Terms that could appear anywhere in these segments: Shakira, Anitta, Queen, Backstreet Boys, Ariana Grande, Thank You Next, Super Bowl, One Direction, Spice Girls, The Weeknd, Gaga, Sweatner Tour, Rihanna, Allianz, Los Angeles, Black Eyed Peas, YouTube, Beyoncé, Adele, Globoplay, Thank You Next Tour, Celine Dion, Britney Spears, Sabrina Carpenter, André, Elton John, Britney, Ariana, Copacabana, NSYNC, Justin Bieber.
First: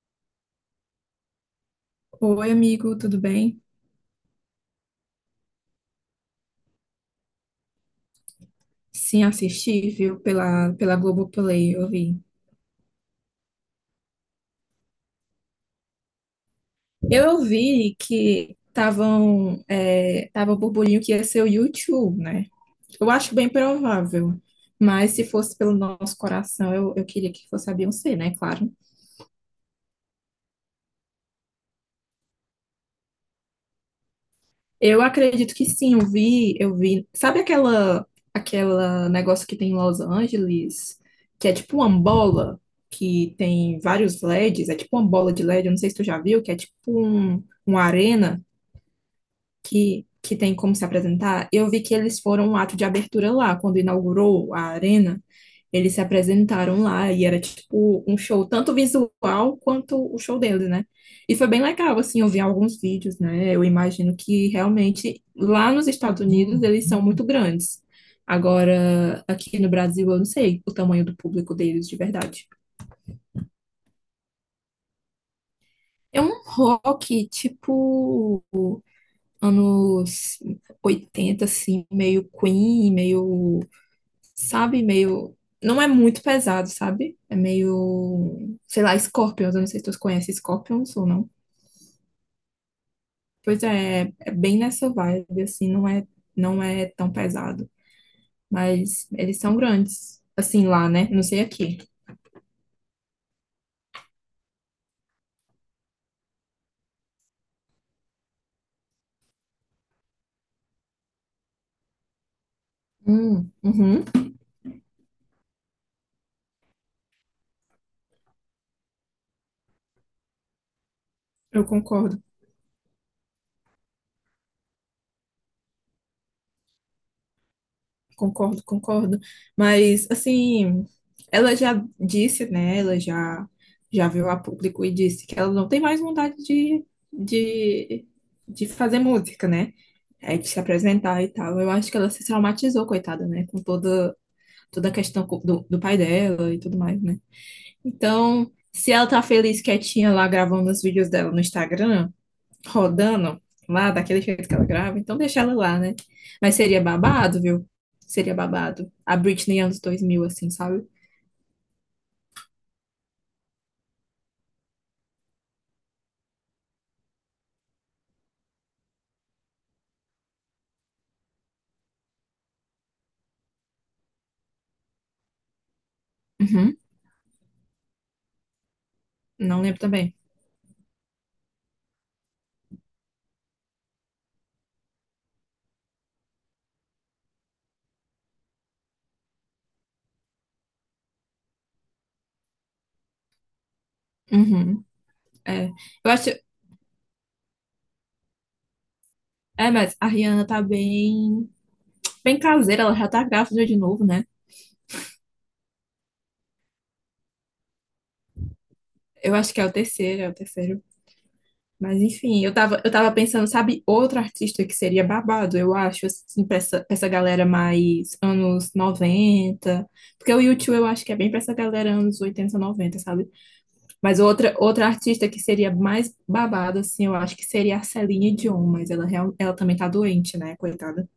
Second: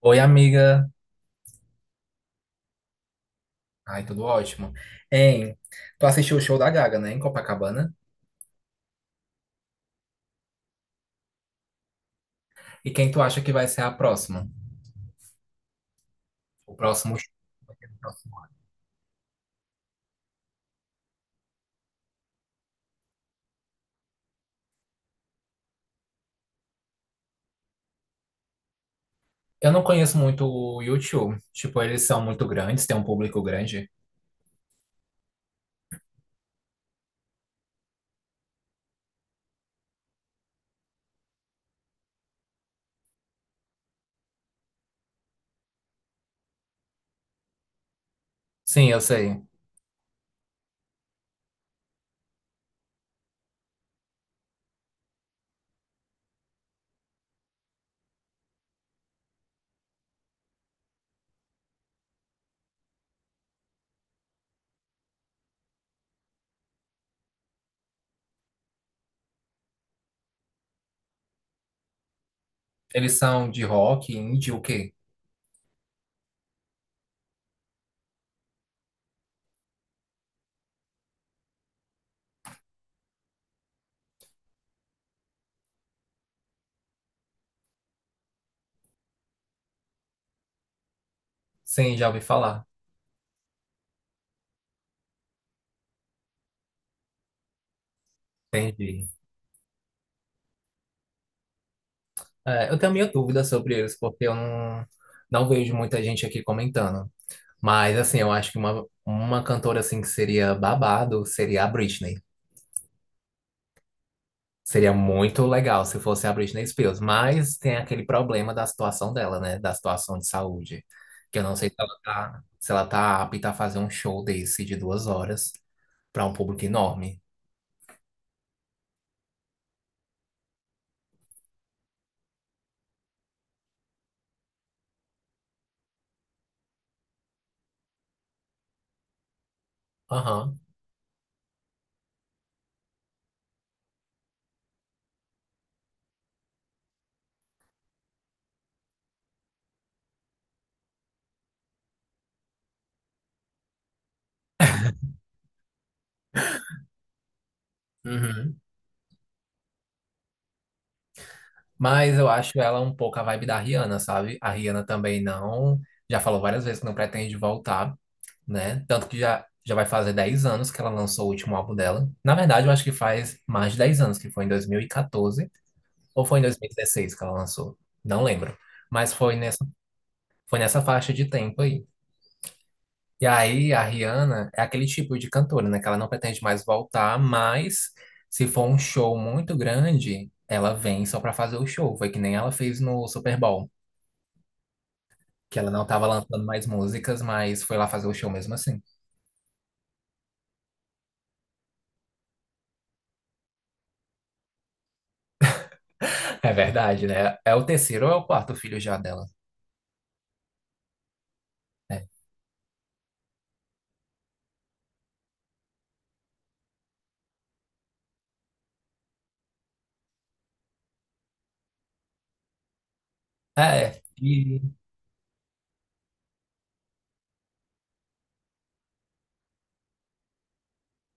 Oi, amiga. Oi, amigo, tudo bem? Ai, tudo ótimo. Hein, tu assistiu o show da Gaga, né, em Copacabana? Sim, assisti, viu, pela Globoplay, eu vi. E quem tu acha que vai ser a próxima? O próximo show. Eu vi que estavam, tava o burburinho que ia ser o YouTube, né? Eu acho bem provável, mas se fosse pelo nosso coração, eu queria que fosse a Beyoncé, né? Claro. Eu não conheço muito o YouTube. Tipo, eles são muito grandes, tem um público grande. Eu acredito que sim, eu vi. Sabe aquela negócio que tem em Los Angeles, que é tipo uma bola que tem vários LEDs, é tipo uma bola de LED, eu não sei se tu já viu, que é tipo uma arena Sim, eu sei. que tem como se apresentar, eu vi que eles foram um ato de abertura lá, quando inaugurou a arena, eles se apresentaram lá e era tipo um show, tanto visual quanto o show deles, né? E foi bem legal, assim, eu vi alguns vídeos, né? Eu imagino que realmente lá nos Estados Unidos eles são muito grandes. Agora, aqui no Brasil, eu não sei o tamanho do público deles de verdade. Eles são de rock, indie, o quê? É um rock, tipo, anos 80 assim, meio Queen, meio, sabe, meio. Não é muito pesado, sabe? É meio, sei lá, Scorpions. Eu não sei se tu conhece Scorpions ou não. Sim, já ouvi falar. Pois é, é bem nessa vibe, assim, não é tão pesado. Mas Entendi. eles são grandes, assim, lá, né? Não sei aqui. É, eu tenho minha dúvida sobre eles, porque eu não, não vejo muita gente aqui comentando. Mas, assim, eu acho que uma cantora, assim, que seria babado seria a Britney. Uhum, Seria muito legal se fosse a Britney Spears, mas tem aquele problema da situação dela, né? Da situação de saúde. Que eu não eu sei se ela concordo. tá, se ela tá apta a fazer um show desse de 2 horas para um público enorme. Concordo, concordo. Mas, assim, ela já disse, né? Já veio a público e disse que ela não tem mais vontade de, de fazer música, né? É, de se Aham. apresentar e tal. Eu acho que ela se traumatizou, coitada, né? Com toda, toda a questão do, do pai dela e tudo mais, né? Então, se ela tá feliz quietinha lá gravando os vídeos dela no Instagram, rodando lá daquele jeito que ela grava, então deixa ela lá, né? Mas seria babado, viu? Seria Uhum. babado. A Britney anos 2000 assim, sabe? Mas eu acho ela um pouco a vibe da Rihanna, sabe? A Rihanna também não. Já falou várias vezes que não pretende voltar, né? Tanto que já vai fazer 10 anos que ela lançou o último álbum dela. Na verdade, eu acho que faz mais de 10 anos, que foi em 2014. Ou foi em Uhum. 2016 que ela lançou? Não lembro. Mas Não lembro também. foi nessa faixa de tempo aí. E aí, a Rihanna é aquele tipo de cantora, né? Que ela não pretende mais voltar, mas se for um show muito grande, ela vem só pra fazer o show. Foi que nem ela fez no Super Bowl, Uhum. que ela É. não tava Eu acho. lançando mais músicas, mas foi lá fazer o show mesmo assim. É, mas a Rihanna tá bem. Bem caseira, ela já tá grávida de novo, né? É verdade, né? É o terceiro ou é o quarto filho já dela? Eu acho que é o terceiro, é o terceiro. Mas É. enfim, eu tava pensando, sabe, outro artista que seria babado, eu acho, assim, pra pra essa galera mais anos noventa. Porque o YouTube eu acho que é bem pra essa galera anos 80 noventa, sabe? É. Mas E outra artista que seria mais babado, assim, eu acho que seria a Celine Dion, mas ela, ela também tá doente, né, coitada.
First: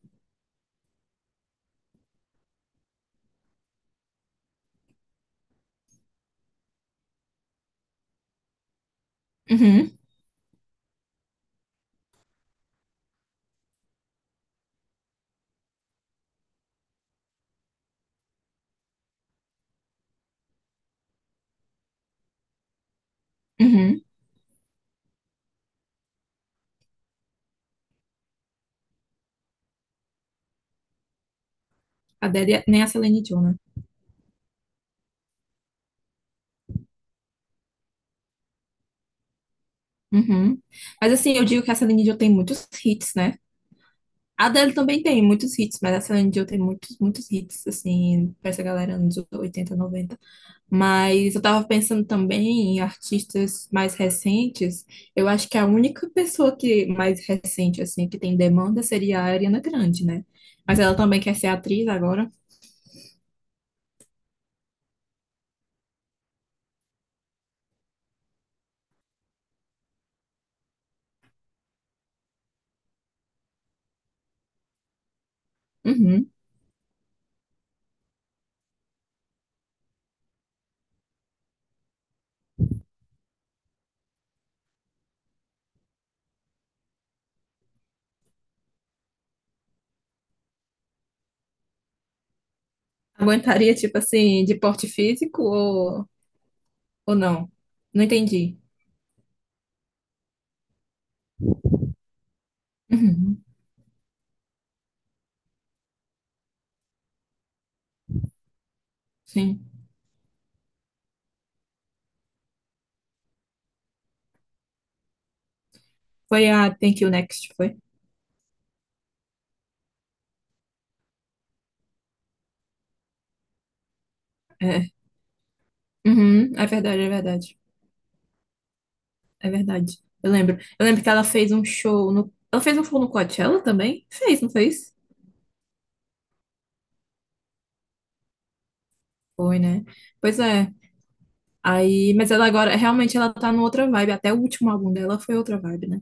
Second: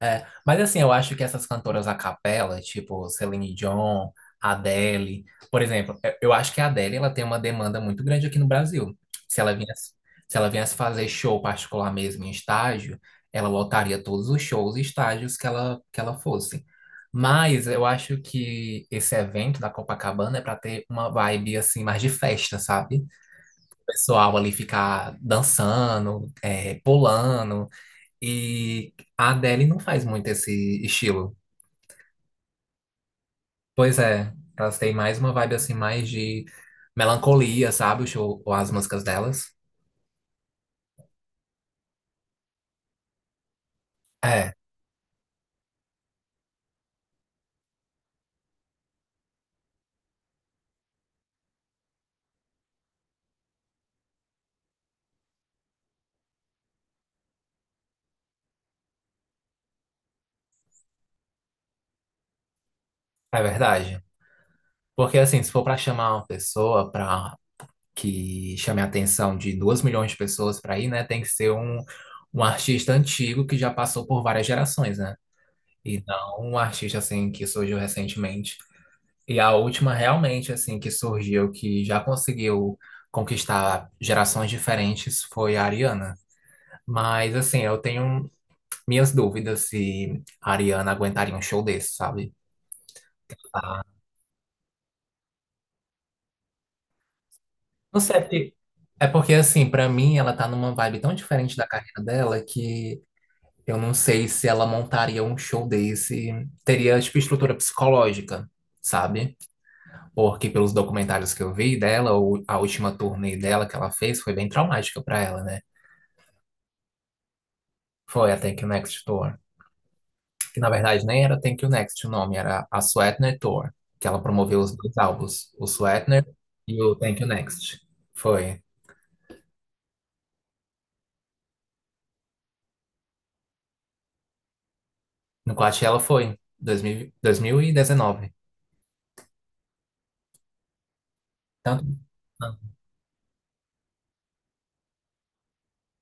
é, mas assim, eu acho que essas cantoras a capela, tipo Celine Dion, Adele, por exemplo, eu acho que a Adele ela tem uma demanda muito grande aqui no Brasil. Se ela viesse, Uhum, Se ela viesse fazer show particular mesmo em estágio, ela lotaria todos os shows e estágios que que ela fosse. Mas eu acho que esse evento da Copacabana é para ter uma vibe assim mais de festa, sabe? O uhum. pessoal ali ficar dançando, é, pulando. E a Adele não faz muito esse estilo. A Adele, nem a Celine Dion, né? Pois é, elas têm mais uma vibe assim, mais de melancolia, sabe? O show- ou as músicas delas. Uhum. Mas assim, eu digo que a Celine Dion tem muitos hits, né? A É, Adele também tem muitos hits, mas a Celine Dion tem muitos, muitos hits, assim, pra essa galera anos 80 noventa. Mas eu tava pensando também em artistas mais recentes. Eu acho que a única pessoa que mais recente, assim, que tem demanda seria a Ariana Grande, né? Mas ela também quer ser atriz agora. é verdade. Porque assim, se for pra chamar uma pessoa pra que chame a atenção de 2 milhões de pessoas pra ir, né? Tem que ser um artista antigo que já passou por várias gerações, né? E Uhum. não um artista assim que surgiu recentemente. E a última realmente assim que surgiu que já conseguiu conquistar gerações diferentes foi a Ariana. Mas assim, eu tenho minhas dúvidas se a Ariana aguentaria um show desse, sabe? Aguentaria, tipo assim, de porte físico ou não? Não Não sei, entendi. é porque, assim, pra mim ela tá numa vibe tão diferente da carreira dela que Uhum. eu não sei se ela montaria um show desse, teria tipo estrutura psicológica, sabe? Sim. Porque pelos documentários que eu vi dela, o- a última turnê dela que ela fez foi bem traumática pra ela, né? Foi a Thank You Next, foi? Foi a Thank You Next Tour. Que na verdade nem era Thank You Next o nome, era a Sweatner Tour. Que ela promoveu os É, dois álbuns, o Sweatner uhum, é e o verdade, é Thank You verdade. Next. Foi. É verdade. Eu lembro. Eu lembro que ela fez um show no. Ela fez um show no Coachella também? Fez, não fez? No Coachella foi, 2000, 2019. Foi, né? Pois é. Tanto. Aí, mas ela agora, realmente ela tá numa outra vibe. Até o último álbum dela foi outra vibe, né?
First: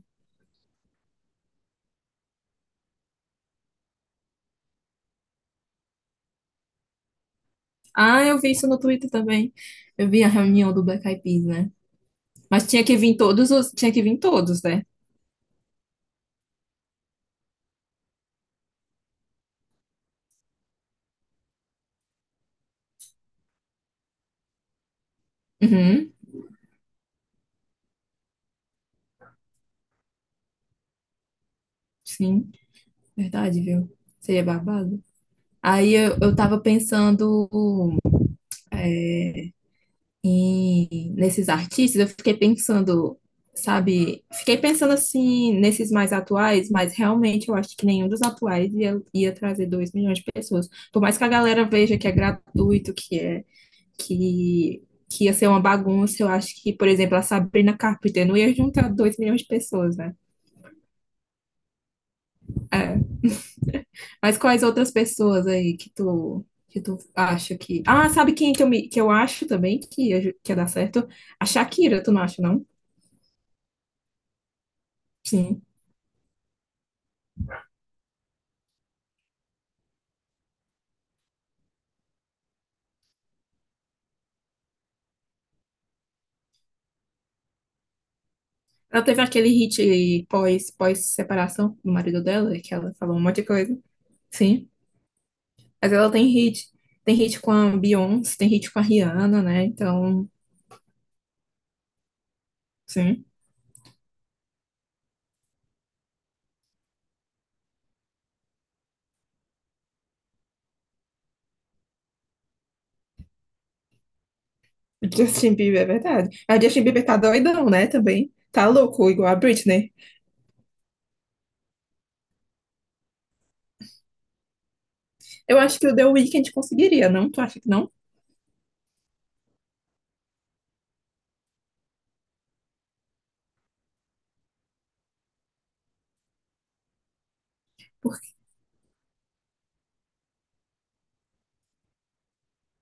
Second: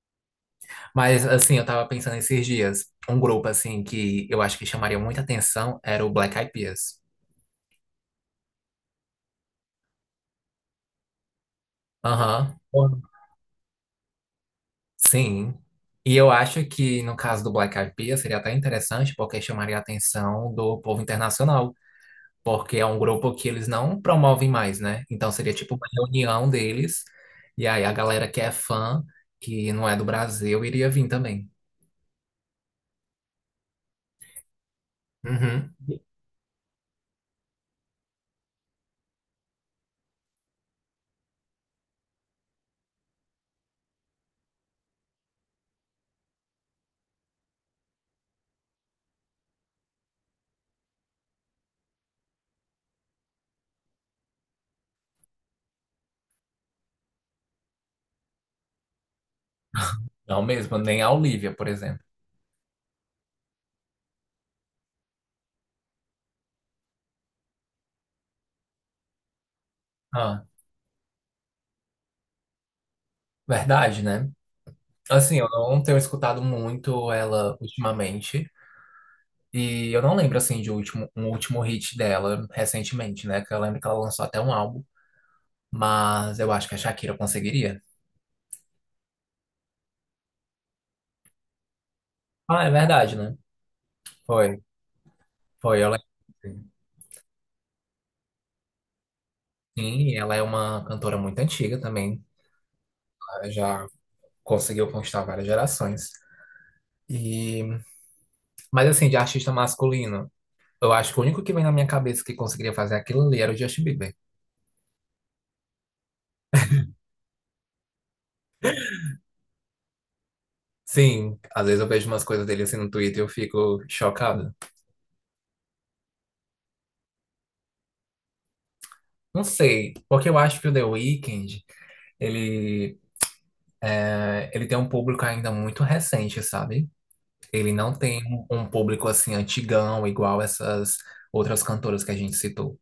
Mas assim, eu tava pensando esses dias. Um grupo assim que eu acho que chamaria muita atenção era o Black Eyed Peas. Ah, eu vi isso no Twitter também. Eu vi a reunião do Black Eyed Peas, né? Aham. Mas tinha que vir todos os. Tinha que vir todos, né? Sim. E eu acho que no caso do Black Eyed Peas seria até interessante porque chamaria a atenção do povo internacional. Porque é um grupo que eles não promovem mais, né? Então seria tipo uma Uhum, reunião deles, e aí a galera que é fã, que não é do Brasil, iria vir também. sim. Verdade, viu? Seria babado. Uhum. Eu tava pensando. É, e nesses artistas, eu fiquei pensando, sabe? Fiquei pensando assim, nesses mais atuais, mas realmente eu acho que nenhum dos atuais ia trazer 2 milhões de pessoas. Por mais que a galera veja que é gratuito, que, que ia ser uma bagunça, eu acho que, por exemplo, a Sabrina Carpenter não ia juntar 2 milhões de pessoas, né? Não mesmo, nem a Olivia, por exemplo. É. Mas quais outras pessoas aí Que tu acha que. Ah, sabe quem que que eu acho também que Ah, que ia dar certo? A Shakira, tu não acha, não? verdade, né? Assim, eu Sim. não tenho escutado muito ela ultimamente. E eu não lembro, assim, de último, um último hit dela recentemente, né? Que eu lembro que ela lançou até um álbum. Mas eu acho que a Shakira conseguiria. Ela teve aquele hit pós-separação do marido dela, Ah, é que ela verdade, falou um né? monte de coisa. Foi, Sim. foi, eu Mas lembro. ela tem hit. Tem hit com a Beyoncé, tem hit com a Rihanna, né? Sim, e Então, ela é uma cantora muito antiga também. sim. Ela já conseguiu conquistar várias gerações. E, mas assim, de artista masculino, eu acho que o único que vem na minha cabeça que conseguiria fazer aquilo ali era o Justin Bieber. O Justin Bieber, é verdade. A Justin Bieber tá doidão, né? Também. Tá louco, igual a Britney. Sim, às vezes eu vejo umas coisas dele assim no Twitter e eu fico chocado. Eu acho que o The Weeknd conseguiria, não? Tu acha que não? Não sei, porque eu acho que o The Weeknd, ele, eh, ele tem um público ainda muito recente, sabe? Ele não tem Por- um público assim antigão, igual essas outras cantoras que a gente citou.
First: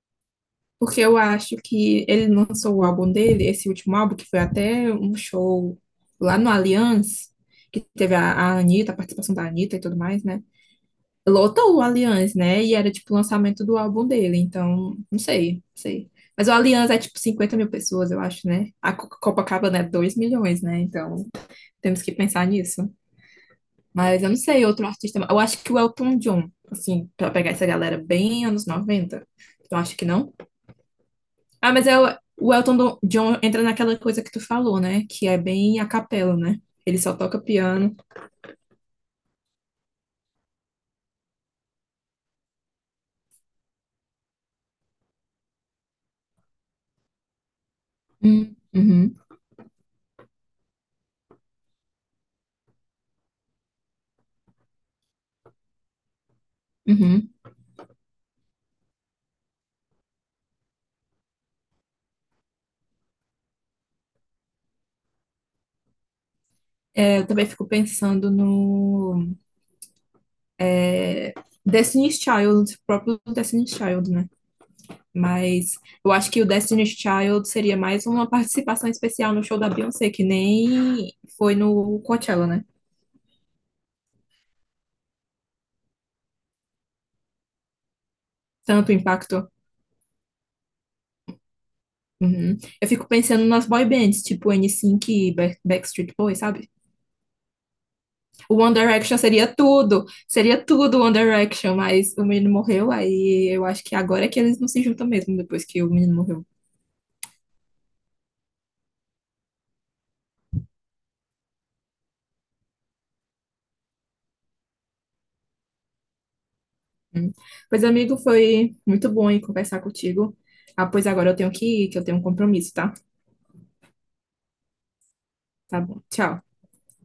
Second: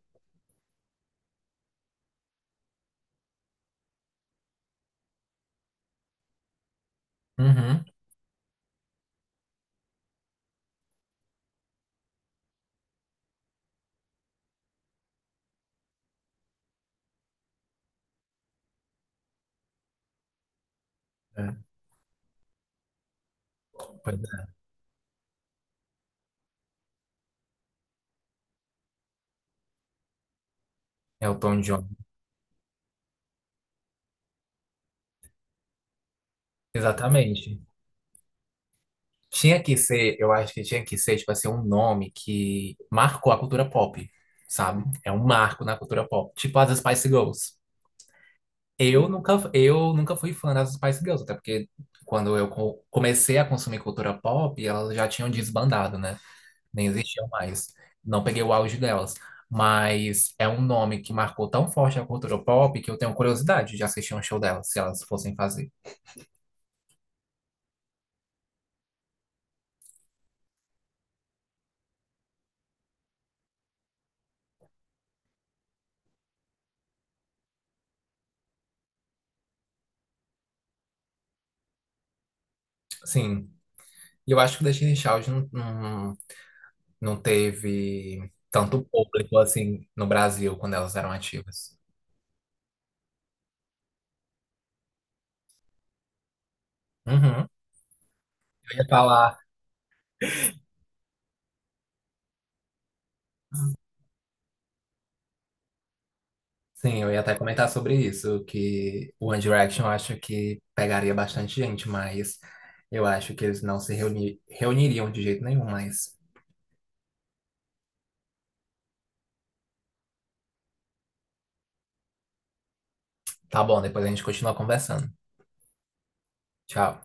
Porque eu acho que ele lançou o álbum dele, esse último álbum, que foi até um show lá no Allianz, que Uhum. teve a Anitta, a participação da Anitta e tudo mais, né? Lotou o Allianz, né? E era tipo o lançamento do álbum dele, então não sei, não sei. Mas o Allianz é tipo 50 mil pessoas, eu acho, né? A Copacabana é 2 milhões, né? Então É, temos que pensar nisso. pois Mas eu não é. sei, outro artista. Eu acho que o Elton John, assim, pra pegar essa galera bem anos 90. Eu acho que não. Elton Ah, mas John. é o Elton John entra naquela coisa que tu falou, né? Que é bem a capela, né? Ele só toca Exatamente. piano. Tinha que ser, eu acho que tinha que ser, tipo assim, um nome que marcou a cultura pop, sabe? É um marco na cultura pop. Tipo as Spice Girls. Uhum, Eu nunca fui fã das Spice Girls, até porque quando eu co- comecei a consumir cultura pop, elas já tinham desbandado, né? Nem existiam uhum. mais. Não peguei o auge delas. Mas é um nome que marcou tão forte a cultura pop que eu tenho curiosidade de assistir um show delas, se elas fossem fazer. É, eu também fico pensando no. É, Destiny's Child, próprio Destiny's Child, né? Mas eu acho que o Destiny's Child seria mais uma participação especial no show da Beyoncé, que nem foi no Coachella, né? Sim. E eu acho que o Destiny's Child não- Não teve tanto Tanto público impacto. assim no Brasil quando elas eram ativas. Uhum. Eu fico pensando nas boy bands, tipo NSYNC e Backstreet Boys, sabe? Uhum. O One Eu ia Direction falar, seria tudo One Direction, mas o menino morreu, aí eu acho que agora é que eles não se juntam mesmo, depois que o menino morreu. sim, eu ia até comentar sobre isso, que o One Direction eu acho que pegaria bastante gente, mas eu acho que eles não se reuni- reuniriam de jeito nenhum, mas Hum. Pois, amigo, foi muito bom aí conversar contigo. Ah, pois agora eu tenho que ir, que eu tenho um compromisso, tá? tá bom, depois a gente continua conversando. Tá bom. Tchau. Tchau.